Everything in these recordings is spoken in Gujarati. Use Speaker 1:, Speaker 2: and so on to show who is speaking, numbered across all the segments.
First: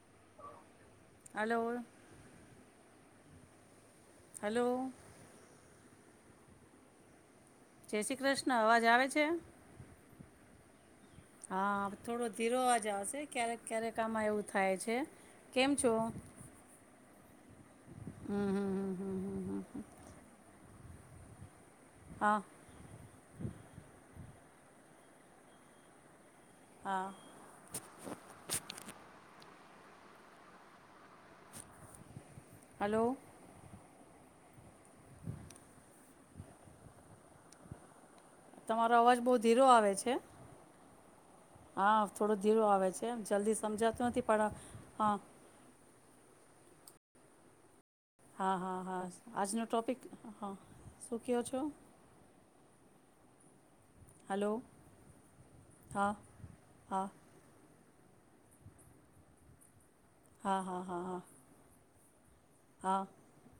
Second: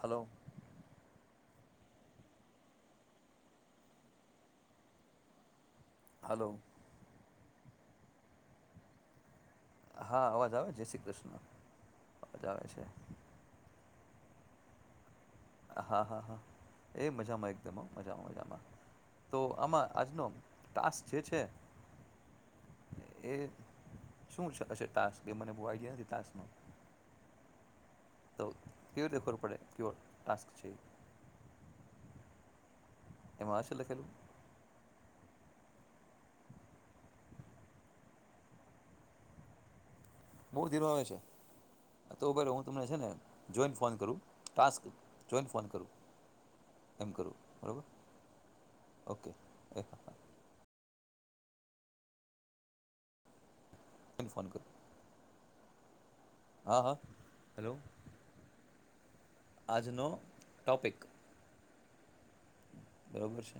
Speaker 1: હલો
Speaker 2: હલો હલો
Speaker 1: હલો
Speaker 2: જય શ્રી કૃષ્ણ, અવાજ આવે છે?
Speaker 1: હા અવાજ આવે જય શ્રી કૃષ્ણ
Speaker 2: હા થોડો
Speaker 1: અવાજ આવે છે
Speaker 2: ધીરોવાજ આવશે ક્યારેક ક્યારેક કામાં એવું થાય છે. કેમ છો
Speaker 1: હા હા હા. એ મજામાં એક મજામાં
Speaker 2: હમ
Speaker 1: મજામાં
Speaker 2: હમ હમ હમ હમ
Speaker 1: તો
Speaker 2: હમ
Speaker 1: આમાં આજનો ટાસ્ક જે છે
Speaker 2: હા.
Speaker 1: એ શું હશે તાસ્ક? એ મને બહુ આઈડિયા નથી તાસ્કમાં.
Speaker 2: હા.
Speaker 1: ક્યો ટાસ્ક છે?
Speaker 2: હલો
Speaker 1: એમાં છેલ્લે ખેલું
Speaker 2: તમારો અવાજ બઉ ધીરો આવે છે.
Speaker 1: બવ ધીરો આવે છે
Speaker 2: હા
Speaker 1: તો
Speaker 2: થોડો ધીરો
Speaker 1: હું તમને
Speaker 2: આવે છે
Speaker 1: છેને
Speaker 2: જલ્દી
Speaker 1: જોઈન ફોન
Speaker 2: સમજાતું
Speaker 1: કરું
Speaker 2: નથી પણ
Speaker 1: ટાસ્ક
Speaker 2: હા
Speaker 1: જોઈન ફોન કરું. એમ કરું બરોબર.
Speaker 2: હા હા હા, આજનો ટોપિક, હા. સુૂક્યો છો?
Speaker 1: Join phone
Speaker 2: hello.
Speaker 1: કરું
Speaker 2: હા.
Speaker 1: હા હા, હાલો. આજનો
Speaker 2: હા હા
Speaker 1: ટોપિક.
Speaker 2: હા હા હા
Speaker 1: બરાબર છે?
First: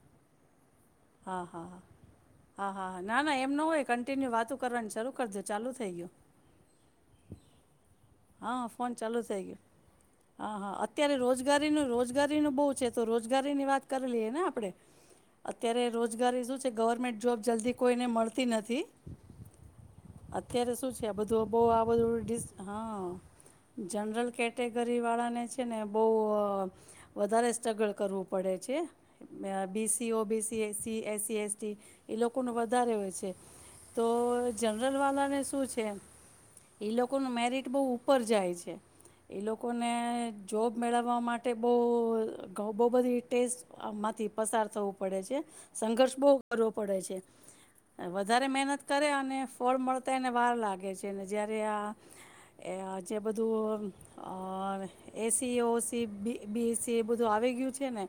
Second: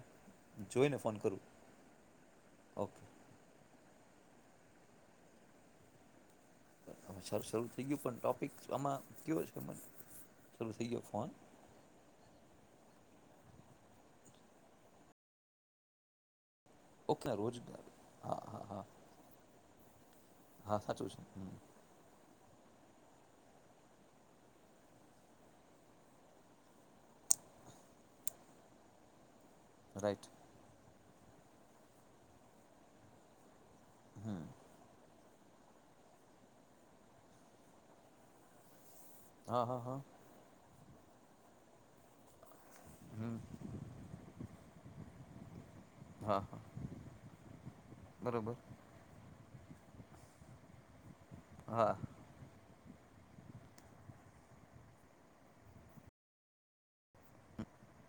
Speaker 1: જોઈને ફોન કરું
Speaker 2: હા હા હા હા હા
Speaker 1: ઓકે
Speaker 2: હા ના ના એમ ના હોય. કન્ટિન્યુ વાતો કરવાની શરૂ કરજો. ચાલુ થઈ ગયું.
Speaker 1: સારસવુ
Speaker 2: હા ફોન ચાલુ થઈ ગયો હા હા
Speaker 1: શરૂ થઈ ગયો
Speaker 2: અત્યારે
Speaker 1: ફોન
Speaker 2: રોજગારીનું રોજગારીનું બો છે તો રોજગારી ની વાત કરી લએ ને આપે અત્યારે રોજગારી શું છે ગવર્મેન્ટ
Speaker 1: ઓકે
Speaker 2: જોબ જલ્દી
Speaker 1: રોજગાર
Speaker 2: કોઈને
Speaker 1: હા
Speaker 2: મળતી
Speaker 1: હા હા
Speaker 2: નથી અત્યારે
Speaker 1: હા
Speaker 2: શું છે
Speaker 1: સાચું
Speaker 2: આ બધું
Speaker 1: હમ
Speaker 2: બો આ બધું હા. જનરલ કેટેગરી વાળાને છે ને બો વધારે સ્ટ્રગલ કરવું પડે છે. B C O
Speaker 1: right
Speaker 2: BC એ સી એસસી એસટી એ લોકોને વધારે હોય છે. તો
Speaker 1: હમ
Speaker 2: જનરલ વાલાને શું છે લોકો ને મેરિટ બો ઉપર જાય છે. એ
Speaker 1: હા હા
Speaker 2: લોકોને
Speaker 1: હા
Speaker 2: જોબ મેળવવા માટે બો [unintelligible] બધી
Speaker 1: હમ
Speaker 2: ટેસ્ટ આમાંથી પસાર થવું પડે છે. સંઘર્ષ બો
Speaker 1: હા હા
Speaker 2: કરવો પડે છે વધારે
Speaker 1: બરોબર
Speaker 2: મહેનત કરે અને ફળ મળતા એને વાર લાગે છે. [unintelligible] જ્યારે
Speaker 1: હા
Speaker 2: આ એ જે બધું એસીઓસી બી બીસી એ બધું આવી ગયું છે ને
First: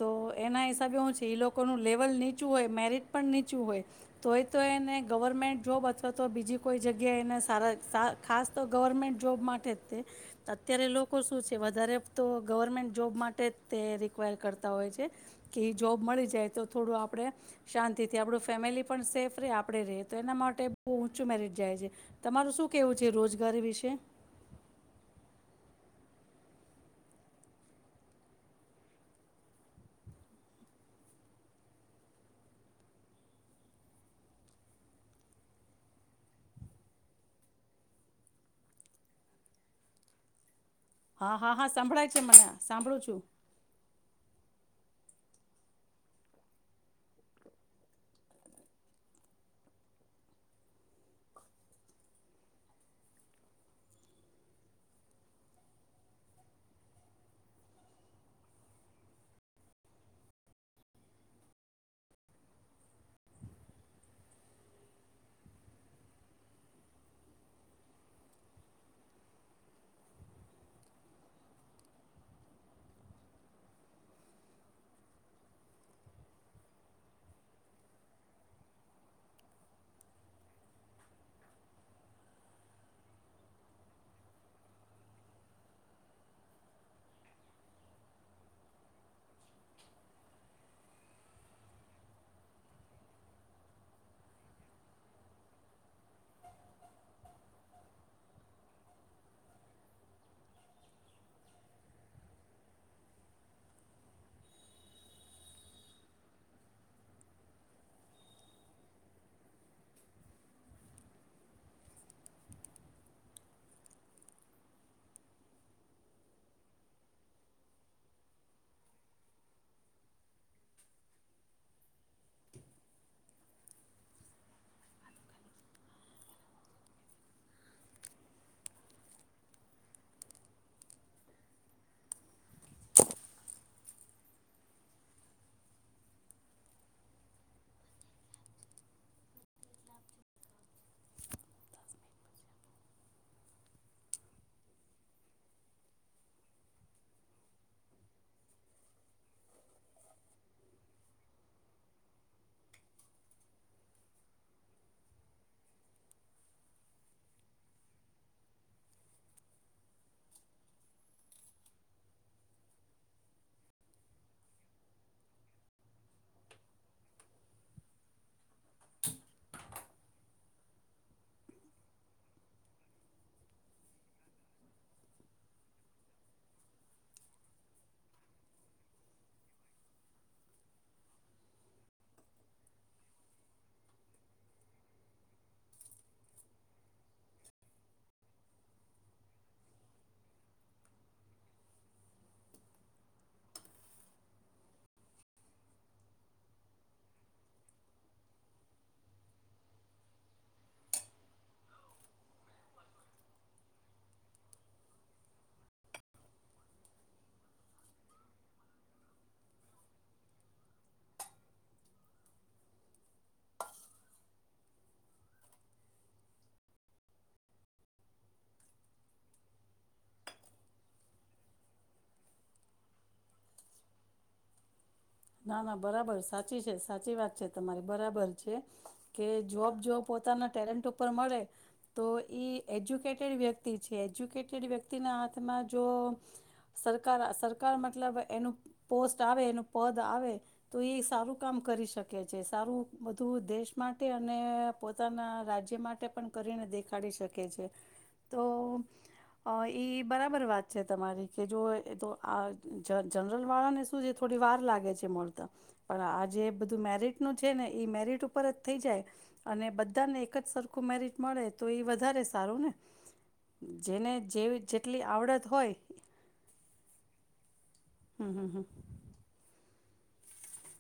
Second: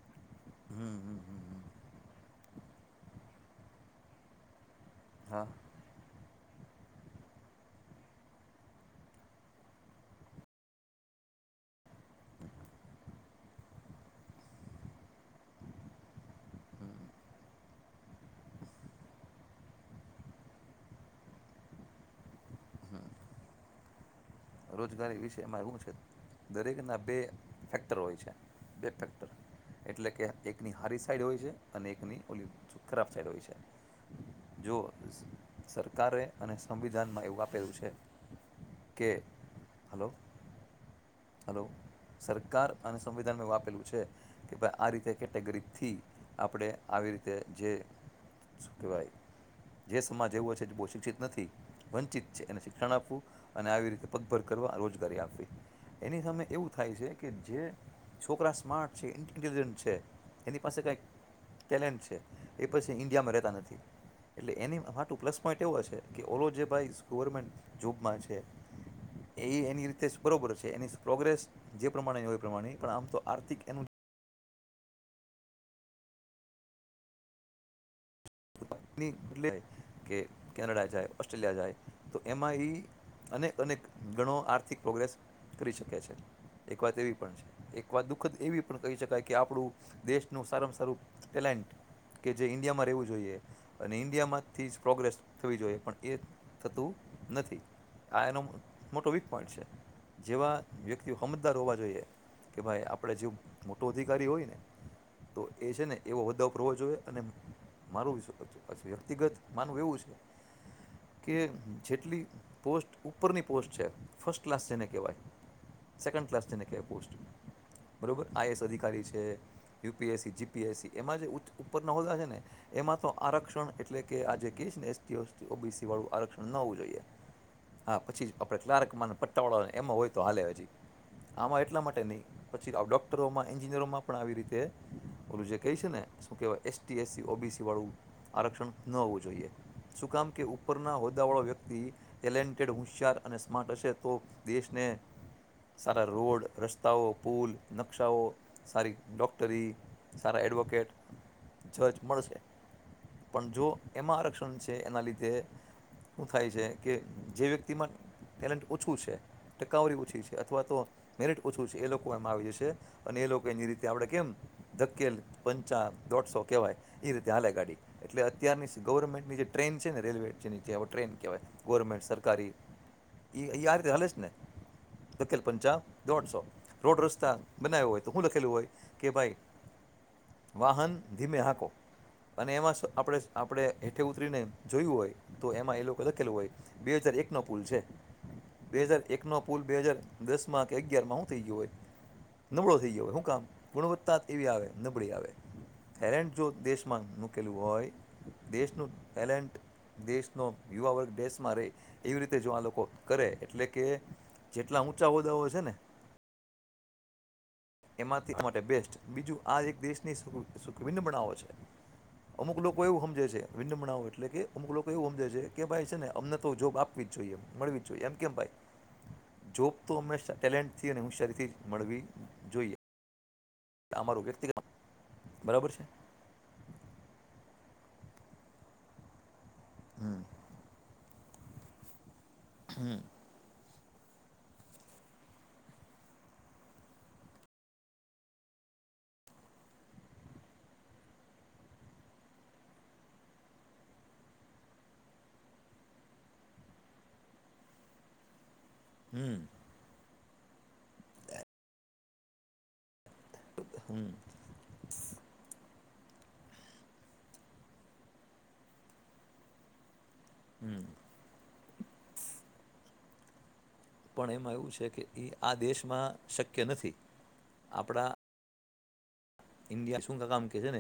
Speaker 2: તો એના
Speaker 1: હમ
Speaker 2: હિસાબે હું
Speaker 1: હમ
Speaker 2: છે એ
Speaker 1: હમ
Speaker 2: લોકોનું લેવલ નીટ ઓછું હોય મેરીટ પણ નીચું હોય તોય તો એને
Speaker 1: હા
Speaker 2: ગવર્મેન્ટ જોબ અથવા તો તો બીજી કોઈ જગ્યાએ એને સારા સા ખાસ તો ગવર્મેન્ટ જોબ માટે જ તે અત્યારે લોકો શું છે વધારે તો ગવર્મેન્ટ જોબ માટે જ તે રિક્વાયર કરતા હોય છે કે એ જોબ મળી જાય તો થોડું આપણે શાંતિથી આપણું ફેમિલી પણ સેફ રહે આપણે ર રહે તો એના માટે બહુ ઊંચું મેરિટ જાય છે તમારું શું કેહેવું છે? જે રોજગારી વિશે.
Speaker 1: રોજગારી વિશેમાં એવું છે દરેક ના બે ફેક્ટર હોય છે બે ફેક્ટર એટલે કે એકની હારી સાઈડ હોય છે અને એકની ઓલી ખરાબ સાઈડ હોય છે જો સરકારે અને સંવિધાનમાં એવું આપેલું છે કે હલો.
Speaker 2: હા હા
Speaker 1: હલો
Speaker 2: હા સંભળાય છે મને
Speaker 1: સરકાર અને
Speaker 2: સાંભળું છું
Speaker 1: સંવિધાન નું આપેલું છે. કે ભાઈ આ રીતે કેટેગરી થી આપણે આવી રીતે જે શું કેવાય જે સમાજ એવો છે બો શિક્ષિત નથી વંચિત છે એને શિક્ષણ આપવું અને આવી રીતે પગભર કરવા રોજગારી આપવી એની સામે એવું થાય છે કે જે છોકરા સ્માર્ટ છે ઇન્ટેલિજન્ટ છે એની પાસે કાંઈક ટેલેન્ટ છે એ પછી ઈન્ડિયામાં રહેતા નથી એટલે એની માટું પ્લસ પોઈન્ટ એવ છે કે ઓલો જે ભાઈ ગવર્મેન્ટ જોબમાં છે એ એની રીતે જ બરાબર છે. કે એની પ્રોગ્રેસ જે પ્રમાણેની હોય પ્રમાણે પણ આમ તો આર્થિક એનું કે કેનેડા જાય ઓસ્ટ્રેલિયા જાય તો એમાં એ અનેક અનેક ઘણો આર્થિક પ્રોગ્રેસ કરી શકે છે એક વાત એવી પણ છે એક વાત દુઃખદ એવી પણ કહી શકાય કે આપણું દેશનું સારામાં સારું ટેલેન્ટ કે જે ઈન્ડિયામાં રહેવું જો અને ઇન્ડિયામાંથી જ પ્રોગ્રેસ થવી જોઈએ પણ એ થતું નથી આ એનો મોટો વીક પોઈન્ટ છે જેવા વ્યક્તિઓ સમમજદાર હોવા જોઈએ કે ભાઈ આપણે જેવ મોટો અધિકારી હોય ને તો એ છે ને એવો વધદો પર હોવો જોઈએ અને મારુ [unintelligible] વ્યક્તિગત માનવું એવું છે કે જેટલી પોસ્ટ ઉપરની પોસ્ટ છે ફસ્ટ ક્લાસ જેને કેવાય સેકન્ ક્લાસ જેને કહેવાય [unintelligible] બરોબર આઈએએસ અધિકારી છે યુપીએસસી જીપીએસસી એમાં જે ઉપરના હોદા છે ને એમાં તો આરક્ષણ એટલે કે આજે કહી છે ને એસટી ઓ ઓબીસી વાળું આરક્ષણ ન હોવું જોઈએ હા પછી જ આપણે ક્લાર્ક મા પટ્ટાવાળાને એમાં હોય તો હાલે હજી આમાં એટલા માટે નહીં પછી આવ ડોક્ટરોમાં એન્જિનિયરોમાં પણ આવી રીતે ઓલું જે કહી છે ને શું કહેવાય એસટી એસસી ઓબીસી વાળું આરક્ષણ ન હોવું જોઈએ શું કામ કે ઉપરના હોદ્દાવાળો વ્યક્તિ ટેલેન્ટેડ હોશિયાર અને સ્માર્ટ હશે તો દેશને સારા રોડ રસ્તાઓ પુલ નકશાઓ સારી ડોક્ટરી સારા એડવોકેટ જજ મળશે. પણ જો એમાં આરક્ષણ છે એના લીધે શ થાય છે કે જે વ્યક્તિમાં ટેલેન્ટ ઓછું છે ટકાવરી ઓછી છે અથવા તો મેરિટ ઓછું છે એ લોકો એમાં આવી જશે અને એ લોકો એની રીતે આપણે કેમ ધકેલ પંચા દોઢસો કહેવાય એ ત્યાં હ લ ગાડી એટલે અત્યારની ગવર્મેન્ટની જે ટ્રેન છે ને રેલવેની જે એ ટ્રેન કહેવાય ગવર્મેન્ટ સરકારી એ અહીંયા આ રીતે હાલે છે ને લખેલ પંચા દોઢસો રોડ રસ્તા બનાવ્યો હોય તો શું લખેલું હોય કે ભાઈ વાહન ધીમે હાંકો અને એમાં આપડે આપણે હેઠે ઉતરીને જોયું હોય તો એમાં એ લોકો લખેલું હોય બે હાજર એક નો પુલ છે બે હાજર એક નો પુલ બે હાજર દસ માં કે અગયારમાં શું થઈ ગયો હોય નબળો થઈ ગયો હોય શું કામ ગુણવત્તા એવી આવે નબળી આવે થાયલેન્ડ જો દેશ ન મૂકેલું હોય દેશનું ટેલેન્ટ દેશનો યુવા વર્ગ દેશમાં રહે એવી રીતે જો આ લોકો કરે એટલે કે જેટલા ઊંચા હોદ્દાઓ છે ને એમાંથી માટે બેસ્ટ બીજું આ એક દેશની સુખ વિન્બનાઓ છે અમુક લોકો એવું સમજે છે વિબઓ એટલે કે અમુક લોકો એવું સમજે છે કે ભાઈ છે ને અમને તો જોબ આપવી જ જોઈએ મળવી જ જોઈએ એમ કેમ ભાઈ જોબ તો હંમેશા ટેલેન્ટથી અને હોશયારીથી મળવી. જોઈએ. એ અર વ્યક્તિગત.
Speaker 2: ના ના બરાબર સાચી છે સાચી વાત છે. તમારે બરાબર છે કે. જોબ જો પોતાના ટેલેન્ટ. ઉપ મળે તો. ઈ એજ્યુકેટેડ વ્યક્તિ. ્યક્ના હાથમાં જો સરકાર મતલબ એનું પોસ્ટ આવે એ. પદ આવે તો એ સારું કામ કરી શકે છે સારું બધું દેશ માટે અને પોતાના રાજ્ય માટે પણ કરીને દેખાડી શકે છે તો.
Speaker 1: હમ
Speaker 2: અ એ. બરાબર વાત છે તમારી કે જો તો આ જ જળ. વાળાને શું છે થોડી વાર. મેટ છે ને મેટ ઉપર જ થઈ જાય અને બધાને. જ સરખું મેરિટ મળે. તો એ વધારે સારું ને. જેને
Speaker 1: પણ
Speaker 2: જે
Speaker 1: એમાં એવું છે
Speaker 2: જેટલી
Speaker 1: કે એ
Speaker 2: આવડત
Speaker 1: આ
Speaker 2: હોય
Speaker 1: દેશમાં શક્ય નથી. આપણા
Speaker 2: હમ હમ હમ.
Speaker 1: ઇન્ડિયા શું ક કામ કેહે છે ને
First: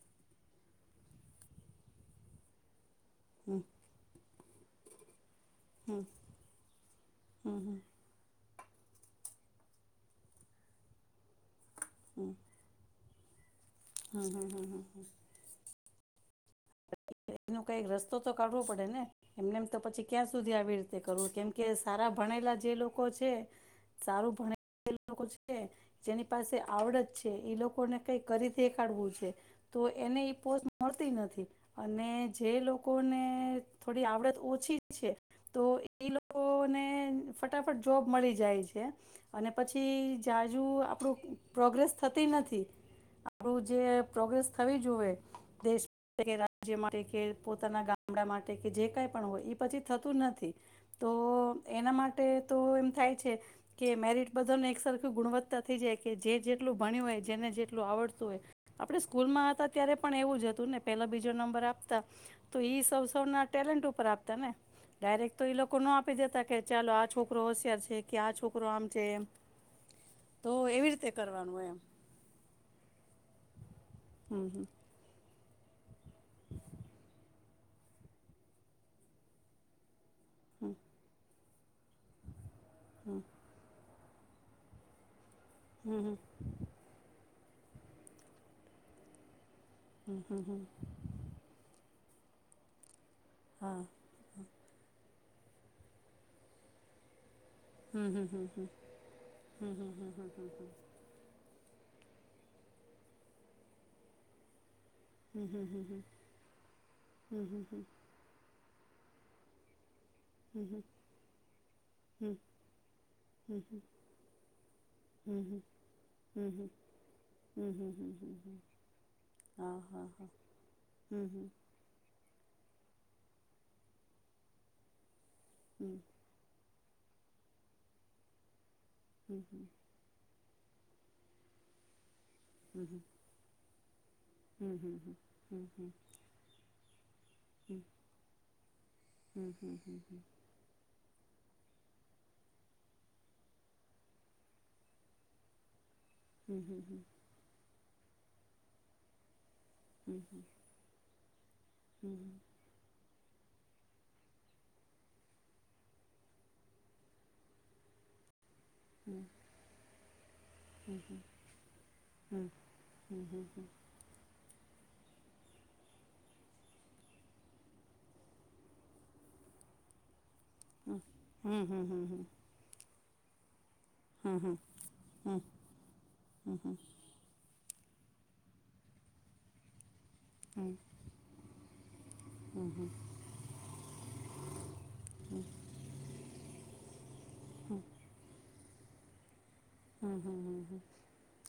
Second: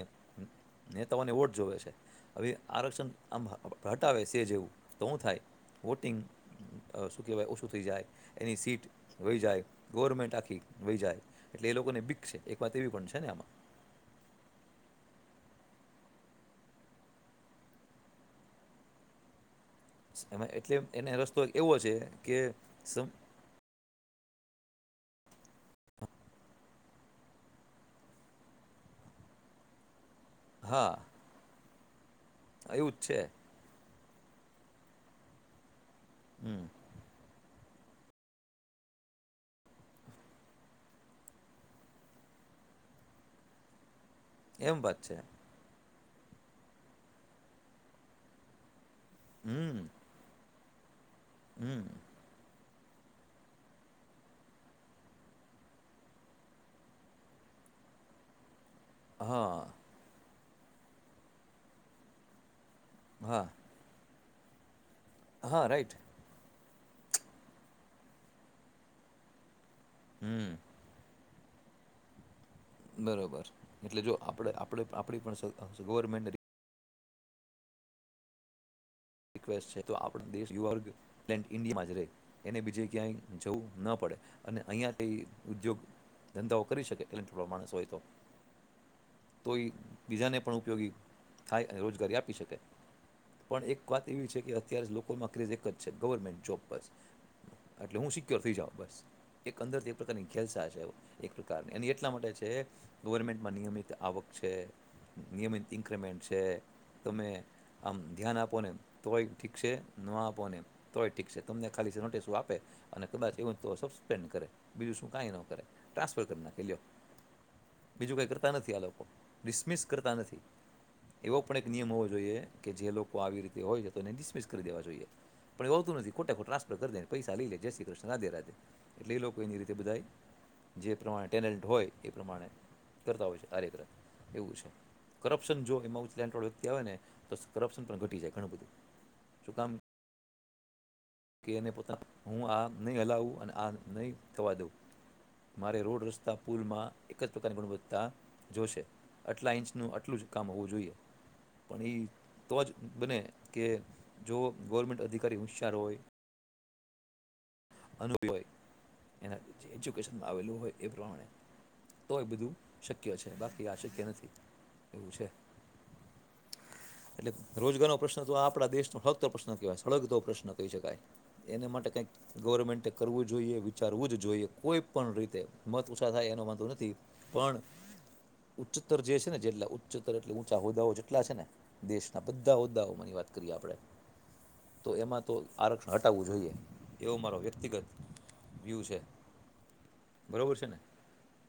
Speaker 1: નેતાઓને વોટ જોવે છે હવે આરક્ષણ. આમ હટાવે છે. તે જેવું તો હું થાય. વોટિંગ શું કહેવાય
Speaker 2: હમ
Speaker 1: ઓછું
Speaker 2: હમ
Speaker 1: થઈ જાય. એની સીટ વહી જાય ગવર્મેન્ટ આખી વહી જાય. એટલે એ લોકોને બીક
Speaker 2: હમ
Speaker 1: છે એક વાત એવી પણ છે. ધન આમાં.
Speaker 2: હમ હા હા હ. એનું કઈક રસ્તો તો કાઢવો પડે ને એમનેમ. તો પછી ક્યાં
Speaker 1: એમાં
Speaker 2: સુધી આવી
Speaker 1: એટલે
Speaker 2: રીતે
Speaker 1: એને
Speaker 2: કરવું
Speaker 1: રસ્તો
Speaker 2: કેમ કે
Speaker 1: એવો છે
Speaker 2: સારા
Speaker 1: કે
Speaker 2: ભણેલા જે લોકો
Speaker 1: સમ
Speaker 2: છે. સારું ભણે લોકો છે જેની પાસે આવડત છે એ લોકોને કઈ કરી દેખાડવું છે તો એને. પોસ્ટ
Speaker 1: હા
Speaker 2: મળતી નથી. અને. જે
Speaker 1: એવું જ છે
Speaker 2: લોકોને. થોડી આવડત ઓછી છે તો. એ
Speaker 1: હમ
Speaker 2: લોકોને ફટ. ફટાફટ જોબ મળી જાય છે અને પછીજુ આપણું પ્રોગ્રેસ થતી નથી આપણું જે. પ્રોગ્રેસ થવી
Speaker 1: એમ વાત
Speaker 2: જોએ.
Speaker 1: છે
Speaker 2: દેશ [unintelligible] જે માટે કે પોતાના ગામડા માટે કે જે કઈ પણ હોય એ
Speaker 1: હમ
Speaker 2: પછી થતું નથી. તો
Speaker 1: હમ
Speaker 2: એના માટે તો મ થાય છે કે મેરિટ બધાને એક સરખું ગુણવત્તા થઈ જાય કે જે જેટલું ભણ્યું હોય, જેને જેટલું આવડતું હોય આપણે સ્કૂલમાં
Speaker 1: હા
Speaker 2: હતા ત્યારે પણ એવું જ હ એને પેલા બીજ જો નંબર આપતા તો ઈ સૌ
Speaker 1: હા
Speaker 2: સૌના ટેલેન્ટ ઉપર આ તમે? ડાયરેક્ટ તો ઈ
Speaker 1: હા
Speaker 2: લોકો નો
Speaker 1: રાઈટ
Speaker 2: આપી દેતા કે ચાલો આ છોકરો હોશિયાર છે કે આ છોકરો આમ છે એમ. તો
Speaker 1: હમ
Speaker 2: એવી રીતે કરવાનું એમ.
Speaker 1: બરોબર. એટલે જો
Speaker 2: હમ
Speaker 1: આપણે
Speaker 2: હમ
Speaker 1: આપણે આપણી પણ સ ગવરમેન્ટ રિક્વેસ્ટ છે તો આપ દેશ યુવા વર્ગ પ્લેન્ટ ઈન્ડિયા માંજ રે. એને બીજે ક્યાંય જવું ન પડે. અને અહિયાં તે ઉદ્યોગ, ધંધાઓ કરી શકે કારણ લો માણસ હોય તો. તો એ બીજાને પણ ઉપયોગી થાય અને રોજગારી આપ પીછોકે.
Speaker 2: હા.
Speaker 1: એવી છે કે અત્યારે જ લોક [inaudible] એકજ છે ગવરમેન્ટ ચોક્કસ. એટલે
Speaker 2: હમ
Speaker 1: હું
Speaker 2: હમ
Speaker 1: સિક્યોર
Speaker 2: હમ
Speaker 1: થઈ જાઉ બસ. એક અંદર પતા ની ખેલસા છે એક પ્રકારની. એની એટલા માટે છે ગવર્મેન્ટમાં નિયમિત આવક છે.
Speaker 2: હમ
Speaker 1: નિયમિત
Speaker 2: હમ હમ
Speaker 1: ઇન્ક્રીમેન્ટ છે. તમે
Speaker 2: હમ હમ
Speaker 1: આમ ધ્યાન આપોને તોય ઠીક છે. ન આપો ને તોય ઠીક છે તમને ખાલી નોટિસ આપે અને કદાચ એ
Speaker 2: હમ હમ હમ હમ હમ હમ
Speaker 1: તો સસ્પેન્ડ કરે બીજું શું કઈ ન કરે ટ્રાન્સફર કરી
Speaker 2: હમ હમ હમ
Speaker 1: નાખી્યો
Speaker 2: હમ હમ
Speaker 1: બીજું કઈ
Speaker 2: હમ
Speaker 1: કરતા
Speaker 2: હમ
Speaker 1: નથી આ લોકો
Speaker 2: હા
Speaker 1: ડિસમિસ
Speaker 2: હા
Speaker 1: કરતા
Speaker 2: હા
Speaker 1: નથી
Speaker 2: હમ
Speaker 1: એવો
Speaker 2: હમ
Speaker 1: પણ એક નિયમ હોવો જોઈએ કે જે. વા આવીર. હોય છે તોને ડિસમિસ કરી દેવા જોઈએ. પણ એ
Speaker 2: હમ
Speaker 1: આવતું નથી ખોટાો ટ્રાન્ફર કરી દેને. પૈસા લી લે જય શ્રી કૃષ્ણ રાધે રાધે. એટલે એ
Speaker 2: હમ
Speaker 1: લોકો એની
Speaker 2: હમ
Speaker 1: રીતે બધાય. જે પ્રમાણે ટેનલ હોય. એ પ્રમાણે કરતા હોય છે આરેગ્ર એવું છે
Speaker 2: હમ હમ હમ
Speaker 1: કરપ્શન
Speaker 2: હમ
Speaker 1: જો એમાં ઉચલેઠવાળો વ્યક્તિ આવે ને તો કરપ્શન પણ ઘટી જાય. બધું શું કામ
Speaker 2: [inaudible]
Speaker 1: કે એનેતા હું આ નહીં હલાવું અને આ નહી થવા દઉં મારે રોડ રસ્.
Speaker 2: હમ હમ હમ હમ હમ હમ હમ
Speaker 1: પુલમાં જ પ્રકારની ગુણવત ત જોશે આટલા ઇંચ ન આટલું જ કામ હોવું જોઈએ પણ એ તો જ બને કે જો ગવર્મેન્ટ અધિકારી હોશિયાર હોય અનુભય એના જે એજ્યુકેશનમાં આવેલું હોય એ પ્રમાણે તોય બધું શક્ય છે બાકી આ શક્ય નથી એવું છે એટલે રોજગાર નો પ્રશ્ન તો આપડા દેશ નો ફળગતો પ્રશ્ન કેવાય ફળગતો પ્રશ્ન ન કહી શકાય એને માટે કઈક
Speaker 2: હમ
Speaker 1: ગવર્મેન્ટે કરવું જોઈએ ચારવું જ
Speaker 2: હમ હમ હમ
Speaker 1: જોઈએ
Speaker 2: હમ
Speaker 1: કોઈ પણ રીતે મત ઓછા થાય એનો વાંધો નથી પણ ઉચ્ચતર જે છે ને જેટલા પચોતર એટલે ઊંચા હોદાઓ જેટલા છેને દેશ આ બધા હોદ્દાઓ માની વાત કરીએ આપણે તો એમાં તો આરક્ષણ હટાવવું જોઈએ એવો મારો વ્યક્તિગત વ્યુ છે
Speaker 2: હમ
Speaker 1: બરોબર છે ને
Speaker 2: હમ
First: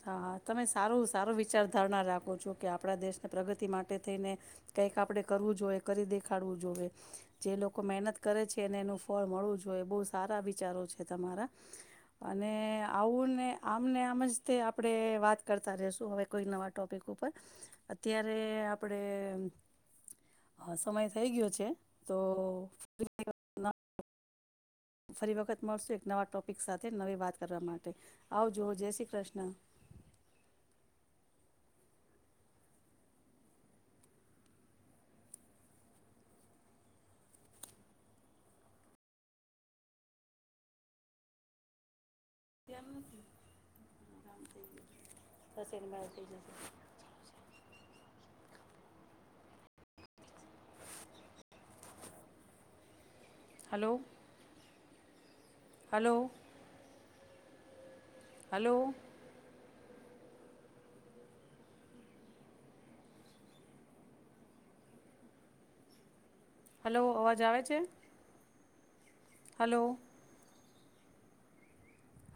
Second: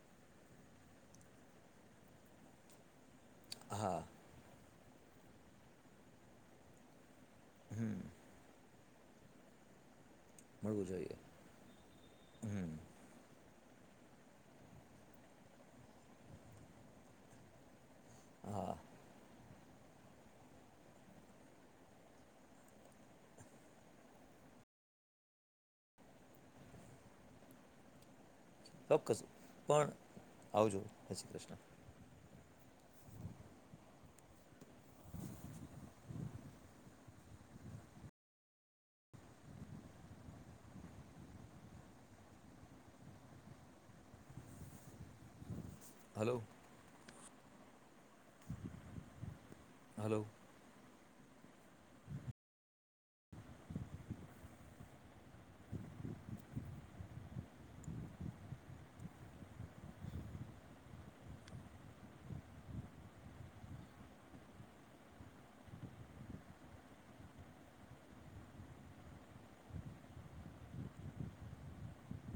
Speaker 2: હા તમે સારું-સારું વિચારધારણા રાખું છું કે આપણા દેશ પ્રગતિ માટે
Speaker 1: હા
Speaker 2: થઈને કઈક આપડે કરવું જોઈએ કરી દેખાડવું જોઈએ જે લોકો મહેનત કરે છે ને એનું ફળ મળવું જોઈએ બોસ સારા વિચારો
Speaker 1: મળવું
Speaker 2: છે
Speaker 1: જોઈએ
Speaker 2: તમારા. અને
Speaker 1: હમ
Speaker 2: ને આમને આમજ તે આપણે વાત કરતા રહશું હવે કોઈ નવા ટોપિક ઉપર ત્યારે
Speaker 1: હા
Speaker 2: આપડે હા સમય થઈ ગયો છે. તો [inaudible] ફરી વખત મળશું એક નવા ટોપિક સાથે નવી વાત કરવા માટે. આવજો જય શ્રી
Speaker 1: ચોક્કસ
Speaker 2: કૃષ્ણ
Speaker 1: પણ આવજો. જય Shri Krishna.
Speaker 2: [inaudible]
Speaker 1: Hello
Speaker 2: [inaudible]
Speaker 1: hello.
Speaker 2: Hello. Hello. Hello. Hello, અવાજ આવે છે? હાલો.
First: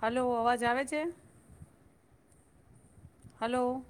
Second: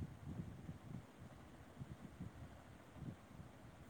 Speaker 2: હાલો, અવાજ આવે છે? હાલો.